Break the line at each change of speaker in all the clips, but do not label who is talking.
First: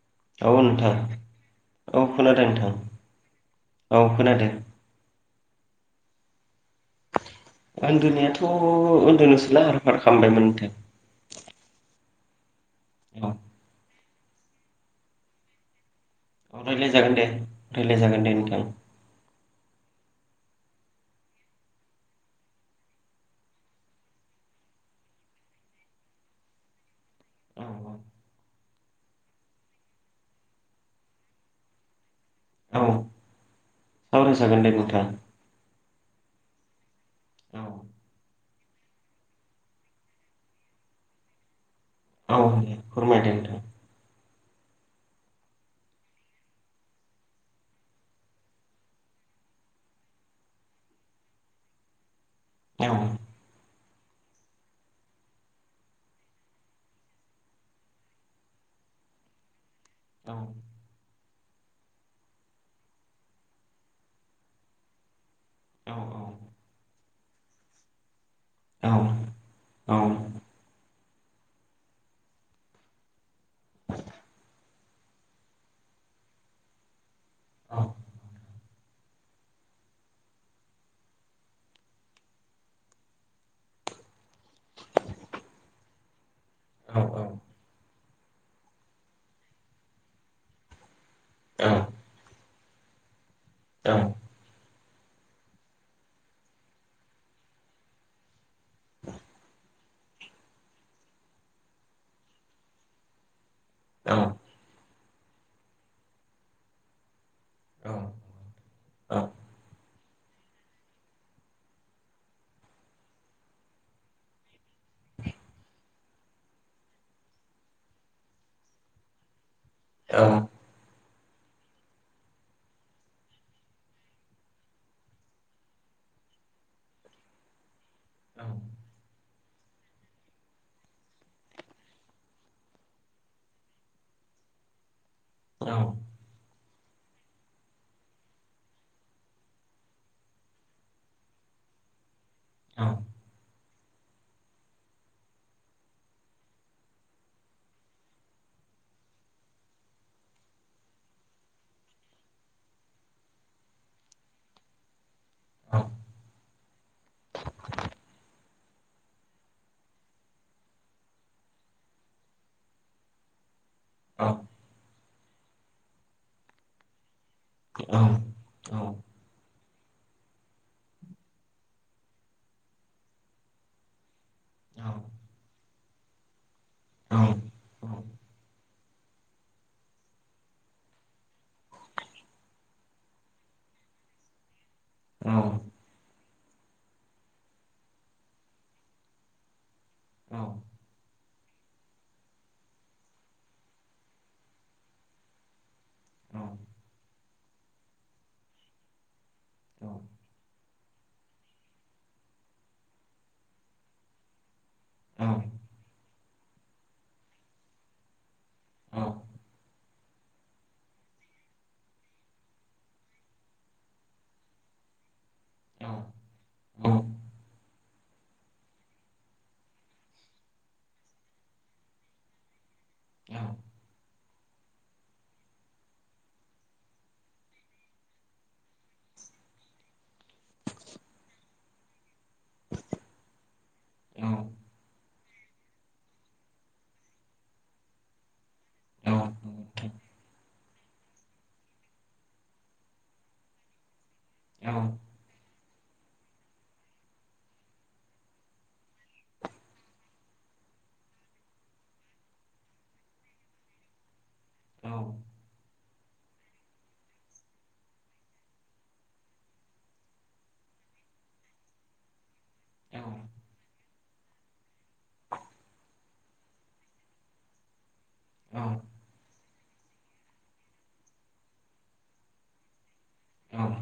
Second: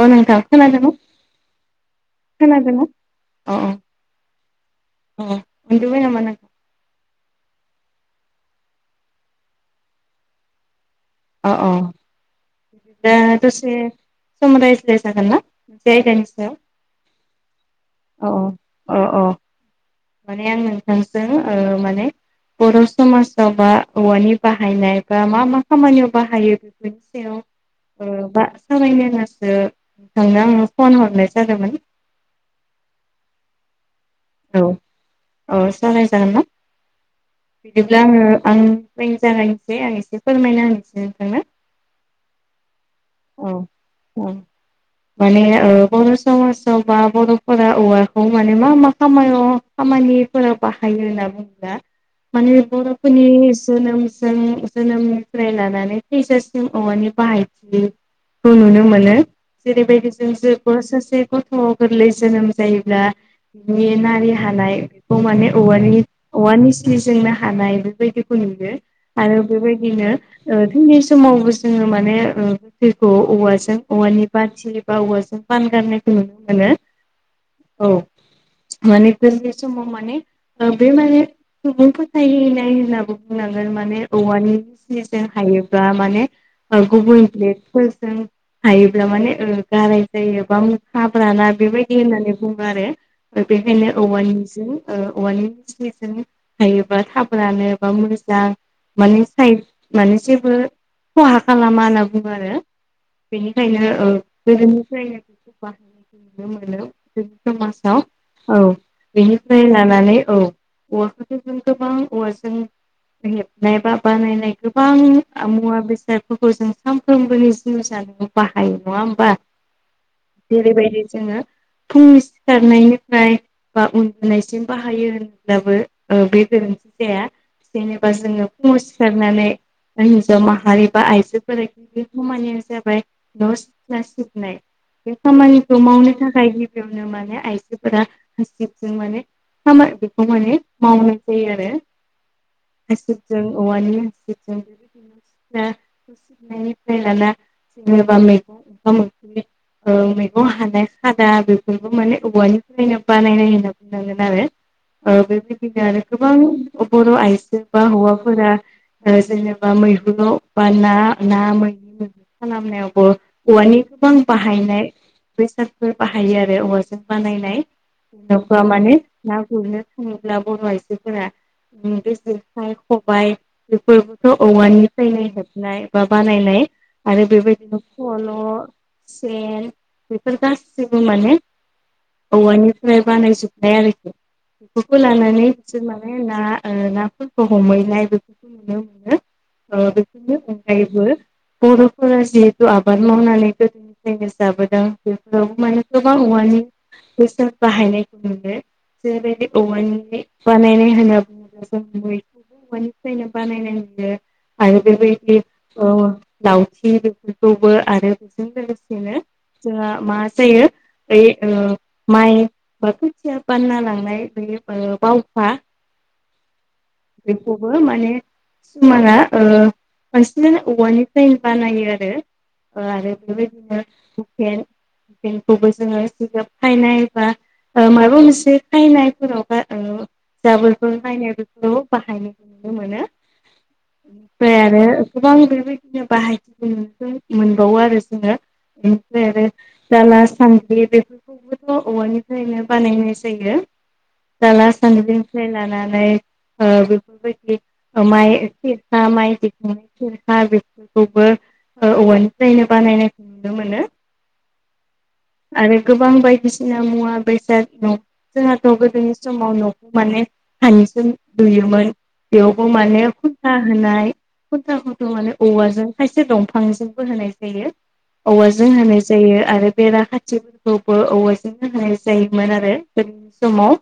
अ नोंथां
औ नोंथां
खोनादों।
औ खोनादों नोंथां
अ
औ खोनादों।
अ उनदुबाय नामा नों
उन्दुनायाथ' उन्दोनोसो लाहार फाहार खालामबायमोन नोंथां।
अ अ बिदिबा
औ
दसे सम रायज्लाय जागोन ना? मोनसे आयदानि सायाव
औ रायज्लायजागोन दे रायज्लायजागोन दे
अ औ
नोंथां
अ अ। माने आं नोंथांजों ओ माने बर' समाजाव बा औवानि बाहायनाय बा मा मा खामानियाव बाहायो बेफोरनि सायाव
औ
ओ बा सावरायनो होननासो नोंनो आं फन हरनाय जादोंमोन।
औ सावरायजागोन दे नोंथां।
जागोन ना
औ
बिदिब्ला आङो आं जागायसै आं एसे फोरमायना होनोसै नोंथांनो ।
औ दे फोरमायदो नोंथां।
औ माने ओ बर' समाजाव बा बर'फोरा औवाखौ माने मा मा खामान' खामानिफोराव बाहायो होनना बुङोब्ला माने
औ
बर'फोरनि जोनोमजों जोनोमनिफ्राय लानानै थैसासिम औवानि बाहायथि खौ नुनो मोनो। जेरैबायदि जों
औ
जेबा सासे गथ' गोरलै जोनोम जायोब्ला नि नारि हानाय बेखौ माने
औ
औवानि औवानि सिजोंनो हानाय बेबायदिखौ नु यो
औ
आरो
औ
बेबायदिनो थैनाय समावबो जोङो माने ओ गोथैखौ औवाजों जों औवानि बाथि बा औवाजों बान गारनायखौ नुनो मोनो औ। माने गोदोनि समाव माने बे माने सुबुं फोथायनाय होनाबो बुंनांगोन। ओ माने औवानि सिजोन हायोबा माने गुबुन ब्लेटफोरजों हायोब्ला माने ओ गाराय जायो बा मु हाब्राना बेबायदि होननानै बुङो आरो बेखायनो औवानिजों औवानि मिस्लिजों हायोबा थाबोनानो बा मुज्रा माने साइद माने जेबो खहा खालामा होनना बुङो आरो। बेनि खायनो गोदोनिफ्रायनो बेखौ बाहायनायखौ नुनो मोनो जोंनि समाजाव । औ बेनिफ्राय लानानै औ औवाफोरखौ जों गोबां औवाजों हेबनाय बा बानायनाय गोबां मुवा बेसादफोरखौ जों सानफ्रोमबोनि जिउ जा बाहायो नङा होम्बा? जेरैबायदि जोङो फुंनि सिखारनायनि फ्राय बा उन्दनायसिम बाहायो होनब्लाबो ओ बे गोरोन्थि जाया। जेनेबा जोङो फुङाव सिखारनानै हिनजाव माहारि बा आइजोफोरा खामानिया जाबाय न' सिख्ला सिबनाय । बे खामानिखौ मावनो थाखाय गिबियावनो माने आइजो फोरा हासिबजों माने खामा बेखौ माने मावनाय जायो आरो। हासिबजों औवानि हासिबजों सिबनायनिफ्राय लाना जेनेबा मैगं ओंखाम ओंख्रि औ मैगं हानाय खादा बेफोरबो माने औवानि नायनो बा नायनाय होनो बुंनांगोन आरो ओ बेबायदिनो आरो गोबां बर' आइजो बा हौवाफोरा जेनेबा मैहुराव बा ना ना मैनि मैहुर खालामनायावबो औवानि गोबां बाहायनाय बेसादफोर बाहायो आरो औवाजों बानायनाय हिनजावफ्रा माने ना गुरनो बुङोब्ला बर' आइजोफोरा जेखाइ खबायाइ बेफोर । औवानिफ्रायनो हेबनाय बा बानायनाय आरो बेबायदिनो फल' सेन बेफोर गासिबो माने औवानिफ्राय बानायजोबनाय आरोखि बेफोरखौ लानानै बिसोर माने ना ओ नाफोरखौ हमहैनाय बेफोरखौ नुनो मोनो ओ बेफोरनि अनगायैबो बर'फोरा जिहेथु आबाद मावनानै गोदोनिफ्रायनो जाबोदों बेफोरावबो माने गोबां
औ
औवानि बेसोर बाहायनायखौ मोनो जे बेदि
औ औ
औवानि बानायनाय होनोबा मोनसायनो बानायनांगो आरो बेबायदि लावथि बेफोरखौबो आरो बेजों लोगोसेनो जोंआ मा जायो बै ओ माइ बा खुन्थिया बानना लांनाय बे बा खा‌ बेखौबो माने सुमाना ओ बांसिनानो औवानिफ्रायनो बानायो आरो आरो बेबायदिनो हुखेन हुखेनखौबो जोङो जिगाब खायनाय बा माबा मोनसे फायनायफोराव बा ओ जाबोरफोर नायनायफोरखौ बाहायनायखौ नुनो मोनो ओमफ्राय आरो गोबां बेबायदिनो बाहायनाय मोनबावो आरो जोङो इनिफ्राय आरो दाला सानद्रि बे खौबोथ' औवानिफ्रायनो बानायनाय जायो दाला सान्द्रिनिफ्राय लानानै इमफाय ओ बेफोरबायदि माइ सेरखा माइ दिखांनाय सेरखा बेफोरखौबो औवानिफ्रायनो बानायनायखौ नुनो मोनो
औ
आरो गोबां बायदिसिना मुवा बेसाद जोंहाथ' गोदोनि समाव न'खौ माने हानिस लुयोमोन बेयावबो माने खुरसा होनाय खुनथाफोरखौ' माने औवाजों खायसे दंफांजोंबो होनाय जायो। औवाजों होनाय जायो आरो बेरा खाथिफोरखौबो औवाजोंनो होनाय जायोमोन आरो गोदोनि समाव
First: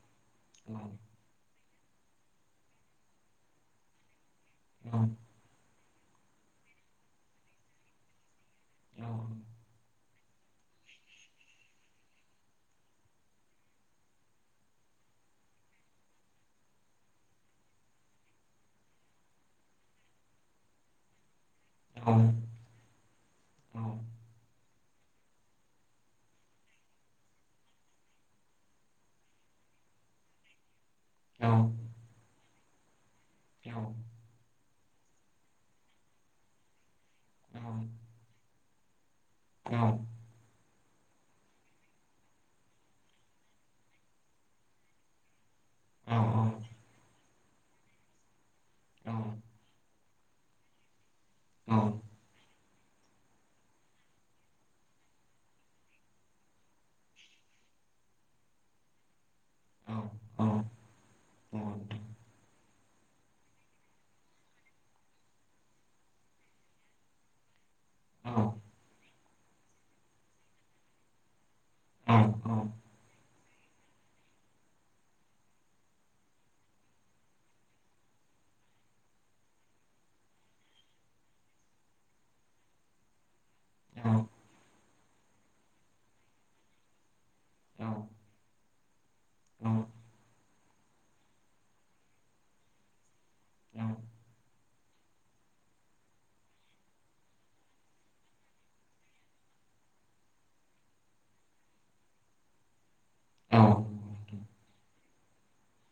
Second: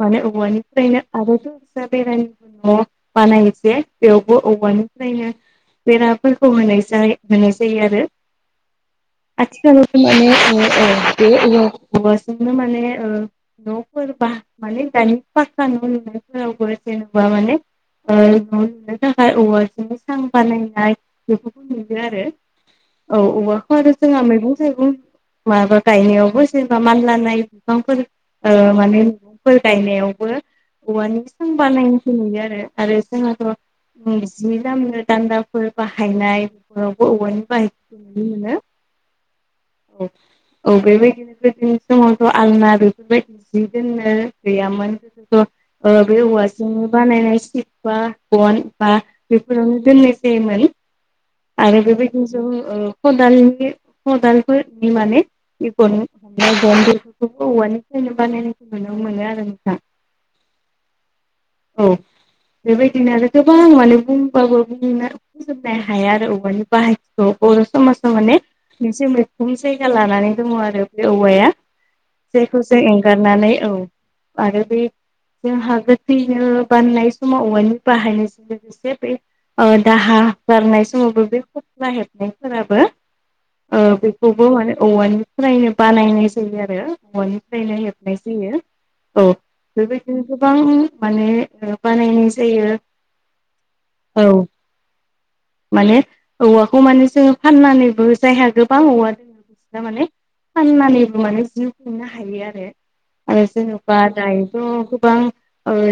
माने औवानिफ्रायनो आरोथ' बेरायबो न'आव बानायस बेयावबो औवानिफ्रायनो बेराफोरखौ होनाय होनाय जायो आरो आथिखालावथ' माने बे औ औवाजोंनो माने ओ न'फोर बा माने ओ दानि पाक्कानि न' लुनायफोरावबो जेनेबा माने ओ न' लुनो थाखाय औवाजोंनो सां बानायनाय बेफोरखौ नुयो आरो औ औवाखौ आरो जोंहा मैगं थाइगं माबा गायनायावबो जेनेबा मानलनाय बिफांफोर ओ माने मैगंफोर गायनायावबो औवानि जों बानायखौ नुयो आरो आरो जोंहाथ' जिनि दलामनो दान्दाफोर बाहायनाय बेफोरावबो औवानि बाहायनाय नुनै मोनो
औ
औ बेबायदिनो गोदोनि समावथ' आलना बेफोरबायदि जि दोननो गैयामोन गोदोथ' ओ बे‌ औवाजिं बानायनाय सिपा बन बा बेफोरावनो दोननाय जायोमोन। आरो बेबादिनो ज ओ खालनि खदालफोरनि माने गन्दफोरखौबो मानिफ्रायनो बानायनोखौ नुनो मोनो आरो नोंथां
अ
औ बेबायदिनो आरो गोबां माने बुंबाबो बुंजोबनो हाया आरो अबेवानि बाहायखौ बर' समाजाव माने मोनसे मैखोम जायगा लानानै दङ आरो बे औवाया जायखौ जों एंगारनानै औ आरो बे जोंहा गो थैनो बाननाय समाव औवानि बाहायनायजों लोगोसे बे दाहा गारनाय समावबो बे खस्ला हेबनायफोराबो ओ बेखौबो माने औवानिफ्रायनो बानायनाय जायो आरो औवानिफ्रायनो हेबनाय जायो औ बेबायदिनो गोबां माने बानायनाय जायो औ माने औवाखौ माने जोङो फाननानैबो जायहा गोबां औवा दंङ' बिसिना माने फाननानैबो माने जिउ खुंनो हायो आरो आरो जेबा दायोथ' गोबां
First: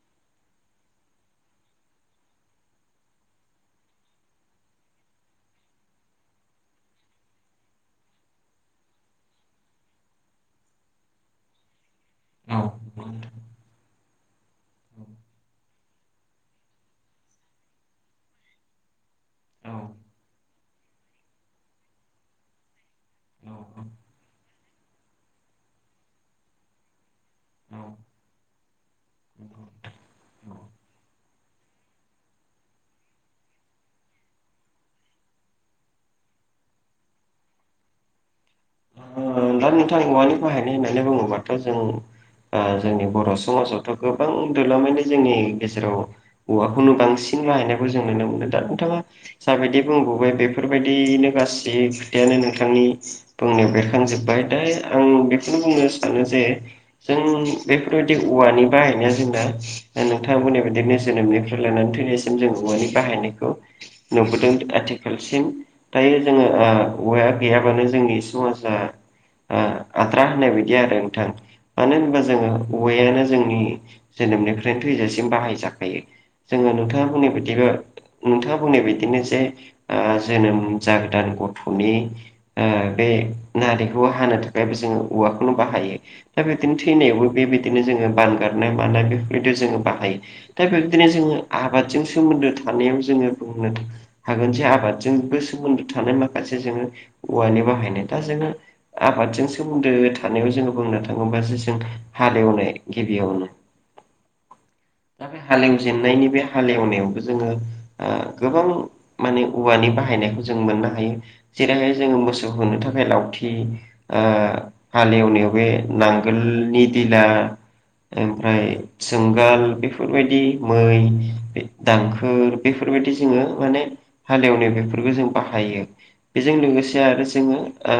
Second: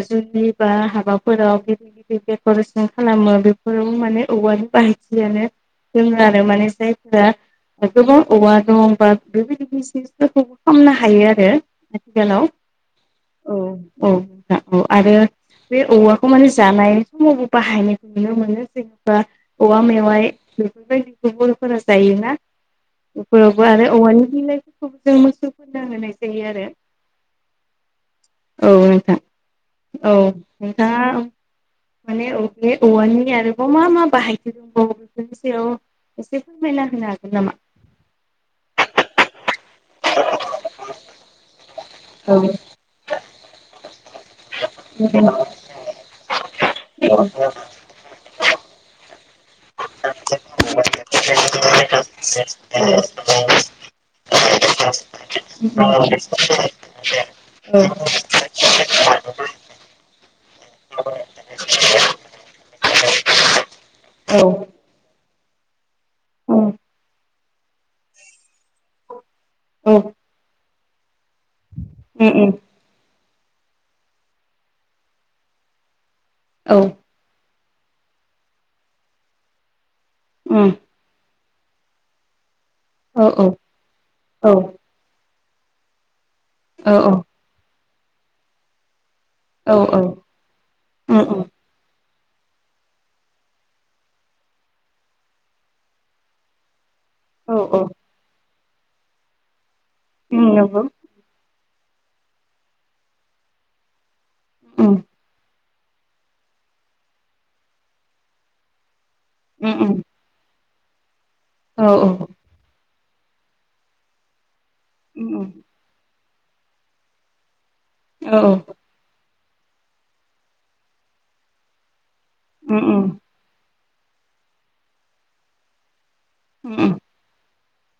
जुलिुलि बा हाबाफोराव [inaudible] देक'रेसन खालामो बेफोराव माने औवानि बाहायथियानो दोङो आरो माने जायफोरा गोबां औवा दं बा बेबायदि बिजनेसफोरखौबो खालामनो हायो आरो आथिखालाव औ औ औ आरो बे औवाखौ माने जानाय समावबो बाहायनायखौ नुनो मोनो जेनेबा औवा मेवाइ बेफोरबायदिखौ बर'फोरा जायोना बेफोरावबो आरो औवानि बिलाइफोरखौबो जों मोसौफोरनो होनाय जायो आरो औ नोंथां औ नोंथाङा माने अे औवानि आरोबाव मा मा बाहाय दंबावो बेफोरनि सायाव एसे फोरमायना होनो हागोन नामा?
दा नोंथां औवानि बाहायनाय होननानै बुङोबाथ' जों
औ
ओ जोंनि बर' समाजावथ' गोब गोबां जोंनि गेजेराव औवाखौनो बांसिन बाहायनायखौ जों नुनो मोनो दा नोंथाङा जाबायदि बुंबोबाय बेफोरबायदिनो गासै
औ
खोथायानो नोंथांनि बुंनो बेरखांजोब्बाय दा आं बेखौनो बुंनो सानो जे जों बेफोरबायदि औवा आंनि बाहायनाया जोंना नोंथांमोन्नि बिदिनो जोनोमनिफ्राय लानानै थैनायसिम जों औवानि बाहायनायखौ नुबोदों आथिखाल सिम दायो जोङो ओ औवाया गैयाबानो जोंनि समाजा ओ आद्रा होननाय बायदि आरो नोंथां मानो होनबा
उम
जोङो औवायानो जोंनि जोनोमनिफ्रायनो थैजासिम बाहायजाखायो जोङो
औ
नोंथाङा बुंनायबादिबा नोंथाङा बुंनाय बादिनो जे ओ जोनोम
उम
जागोदान गथ थ'नि बे
औ
नारिखौ हानो थाखायबो जोङो औवाखौनो बाहायो दा बिदिनो
औ
थैनायावबो बेबायदिनो जोङो बानगारनाय मानाय बिब्दिआव
औ
जोङो बाहायो
उम
दा बेबायदिनो जों
उम
आबादजों सोमोन्दो थानायाव जोङो बुंनो हागोन जे आबादजोंबो सोमोन्दो थानाय माखासे जोङो
औ
औवानि
उम
बाहाय आबादजों सोमोनदो थानायाव जोङो
नंगौ
बुंनो थाङोबा हालेवनाय गिबियावनो
उम
दा बे हालेव जेननायनि बे हालेवनायावबो जोङो गोबां -माने
उम
औवानि
उम
बाहायनायखौ जों मोननो हायो
औ
जेरैहाय
औ
जोङो
उम
मोसौ होनो था- खाय लावथि हालेवनायाव
उम
बे नांगोलनि दिला
औ औ
ओमफ्राय जोंगाल बेफोरबायदि मै दांखो
उम उम
बेफोरबायाददि जोङो माने हालेवनाय बेफोरखौ जों बाहायो -बेजों
उम उम
लोगोसे आरो जोङो ओ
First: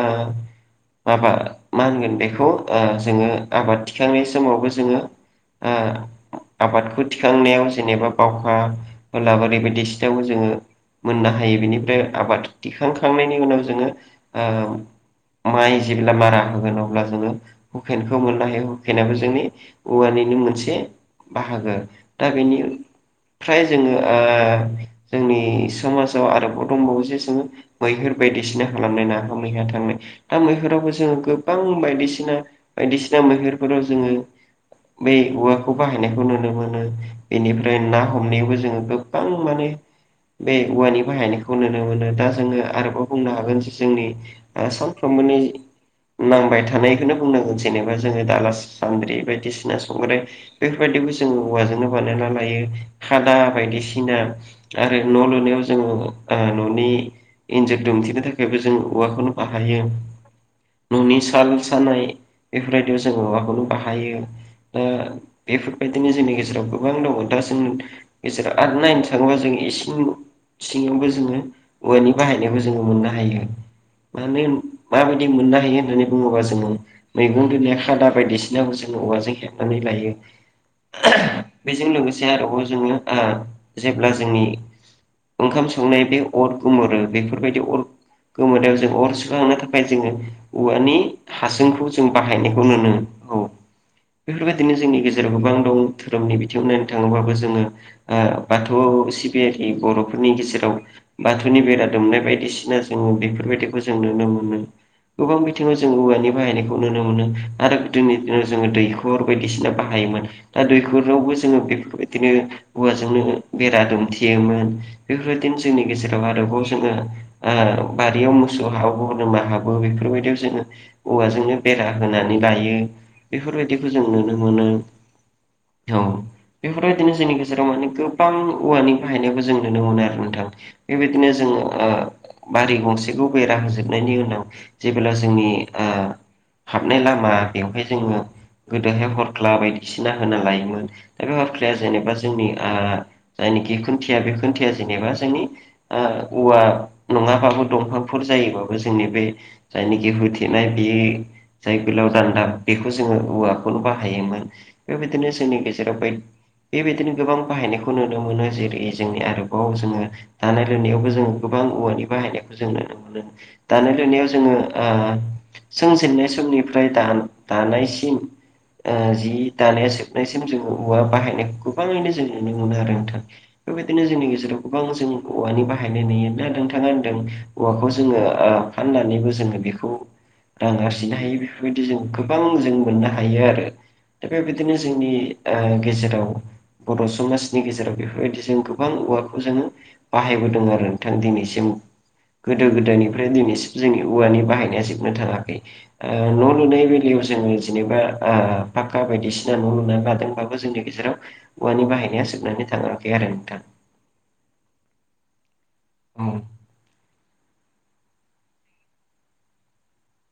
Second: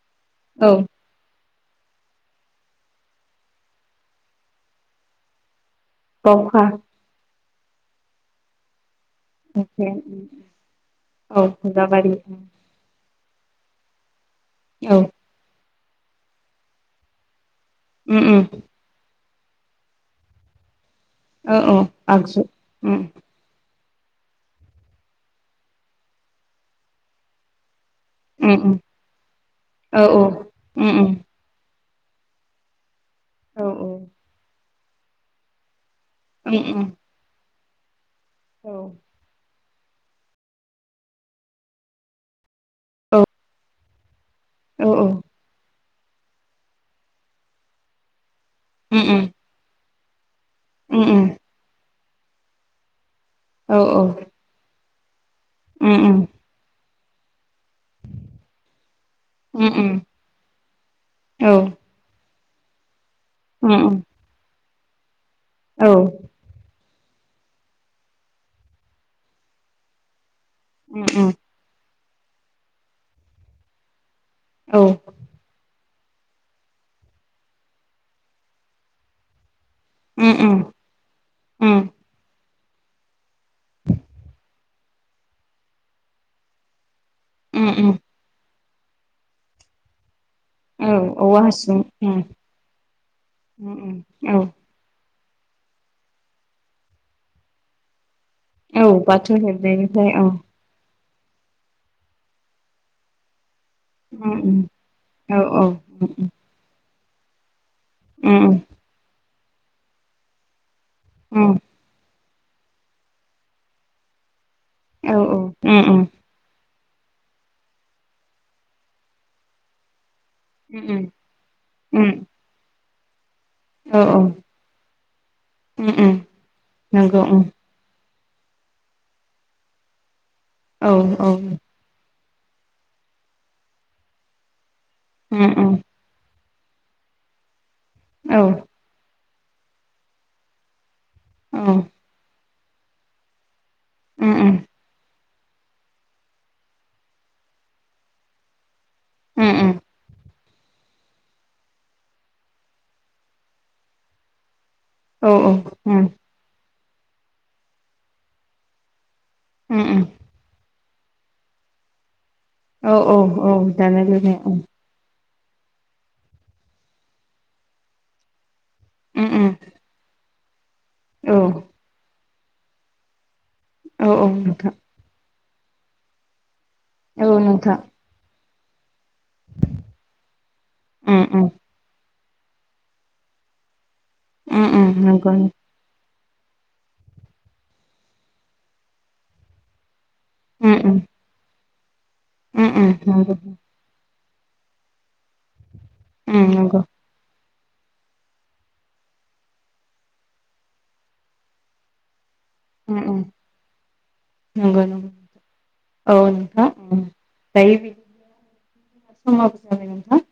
औ
माबा- मा होनगोन बेखौ जोङो आबाद थिखांनाय समावबो जोङो ओ
बावखा
आबादखौ थिखांनायाव जेनेबा बावखा होला बोरैबायदि सिथावबो जोङो मोननो
औ
हायो बिनिफ्राय
हुलाबारि
आबाद दिखां खांनायनि उनाव जोङो ओ
औ
माइ जेब्ला मारा होगोन अब्ला जोङो हुखेनखौ
उम उम
मोननो हायो हुखेनाबो जोंनि औवानिनो मोनसे
औ
बाहागो
औ
दा
आगजु उम
बेनिफ्राइ जोङो ओ जोंनि समाजाव आरोबाव दंबावोसो जे जों मैहुर
उम
बायदिसिना
उम
खालामनाय नाहा मैहा थांनाय
औ औ
दा
उम
मैहुरावबो
उम
जोङो गोबां बायदिसि बायदिसिना
औ
मैहुरफोराव जोङो बै औवाखौ बाहायनायखौ नुनो
उम उम
मोनो बेनिफ्राय ना हमनायावबो
औ
जोङो गोबां माने बे औवानि बाहायनायखौ नुनो मोनो दा जोङो आरोबाव
औ
बुंनो हागोन जे जोंनि
औ औ
सानफ्रोमबोनि नांबाय थानायखौनो बुंनांगोन जेनेबा जोङो दाला
उम
सान्द्रि बायदिसिना संग्राय
उम
बेफोरबायदिबो जोङो औवाजोंनो बानायना लायो खादा
औ
बायदिसिना आरो न' लुनायाव
उम
जोङो ओ न'नि इन्जुर दुमथेनो थाखाय औवाखौनो बाहायो
उम
न'नि
औ
साल सानाय बेफोरबायदियाव जों माबाखौनो
उम उम औ उम
बाहायो ओ
औ उम
बेफोरबायदिनो जोंनि गेजेराव गोबां दङ दा जों गेजेराव आरो नायनो थाङोबा जों इसिं सिंङावबो जोङो औवानि बाहायनायबो जोङो मोननो हायो मानो माबायदि मोननो हायो होननानै बुङोबा जोङो मैगं दोननाय खादा बायदिसिनाखौ जोङो औवाजों हे -नानै लायो बेजों
उम
लोगोसे आरोबाव जोङो ओ जेब्ला जोंनि ओंखाम संनाय बे अर गुमोरो बेफोरबायदि
उम
अर
उम
गोमोरनायाव जों अर सुखांनो थाखाय जोङो
औ
औवानि
औवा हासुं
हासुंखौ जों
उम
बाहायनायखौ नुयो औ
उम उम औ
बेफोरबायदिनो जोंनि गोबां दं धोरोमनि बिथिङाव नायनो थाङोबाबो जोङो ओ बाथौ
औ बाथौ
सिबियारि
हेबनायनिफ्राय औ उम
बर'फोरनि गेजेराव बाथौनि बेरा दुमनाय बायदिसिना जोङो बेफोरबायदि जों नुनो मोनो
उम
गोबां
औ औ
बिथिङाव जों
उम उम
औवानि बाहायनायखौ नुनो मोनो आरो गोदोनि दिनाव
उम
जोङो दैखर बायदिसिना बाहायोमोन दा दैखरावबो जोङो बेफोरबायदि -दिनो औवाजोंनो बेरा दुमथेयोमोन
औ उम
बेफोरबायदिनो जोंनि
उम उम
गेजेराव आरोबाव ओ बारियाव मोसौ हाबो बोरमा हाबो बेफोरबायदि जोङो
उम
औवाजोंनो बेरा होनानै लायो बेफोरबायदिखौ
औ
जों
उम
नुनो मोनो औ
उम
बेफोरबायदिनो
नंगौ
जोंनि
उम
गेजेराव माने गो गोबां औवानि बाहायनायखौ जों नुनो मोनो आरो नोंथां
औ औ
बेबायदिनो जोङो बारि गंसेखौ बेरा होजोबनायनि उनाव जेबोब्ला
उम
जोंनि
उम
ओ हाबनाय लामा बेवहाय जोङो
औ
गोदोहाय हरख्ला बायदिसिना होना लायोमोन दा बे
औ
हरख्लाया
उम
जेनेबा जोंनि जायनाखि खुन्थिया बे
उम
खुन्थिया जेनेबा जोंनि ओ औवा नङाबाबो दंफांफोर जायोबाबो जोंनि बे
उम उम
जायनाखि [unintelligible] बेयो जाय गोलाव दान्दा बेखौ जोङो औवाखौनो बाहायोमोन बेबायदिनो
औ औ
जोंनि गेजेराव
उम
बेबायदिनो गोबां बाहायनायखौ नुनो मोनो जेरै जोंनि आरोबाव
उम
जोङो
उम
दानाय लुनायावबो जोङो गोबां औवानि बाहायनायखौ
औ
जोंङो
औ औ
दानाय लुनायाव
लुनाय
जोङो
उम
ओ सों जेननाय समनिफ्राय दा दानायसिन
उम
जि
उम
दानाया जोबनायसिम जों औवा
औ
बाहायनायखौ गोबाङैनो जों नुनो मोनो आरो नोंथां बेबायदिनो
औ
जोंनि
औ
गेजेराव
नोंथां
गोबां जों औवानि बाहायनाय नुयोबा नाोंथाङा होनदों
औ नोंथां
औवाखौ जोङो ओ फाननानैबो जोङो बेखौ रां आरजिनो
उम
हायो
उम
बेफोरबायदि जों गोबां जों मोननो हायो आरो दा
उम
बेबायदिनो
उम
जोंनि
नंगौ
ओ गेजेराव बर' समाजनि गेजेराव बेफोरबायदि जों गोबां औवाखौ जोङो बाहायबोदों
उम
आरो
उम
नोंथां दिनैसिम गोदो
उम उम
गोदायनिफ्राय
नंगौ
दिनैसिम जोंनि औवानि बाहायनाया जोबनो थाङाखै
उम
न' लुनाय
नंगौ
बेलायाव जोङो जेनेबा फाक्का बायदिसिना न' लुनानै बादोंबाबो जोंनि गेजेराव औवानि बाहायनाय
नंगौ [unintelligible] औ नोंथां दायो बि जाब नोंथां [unintelligible]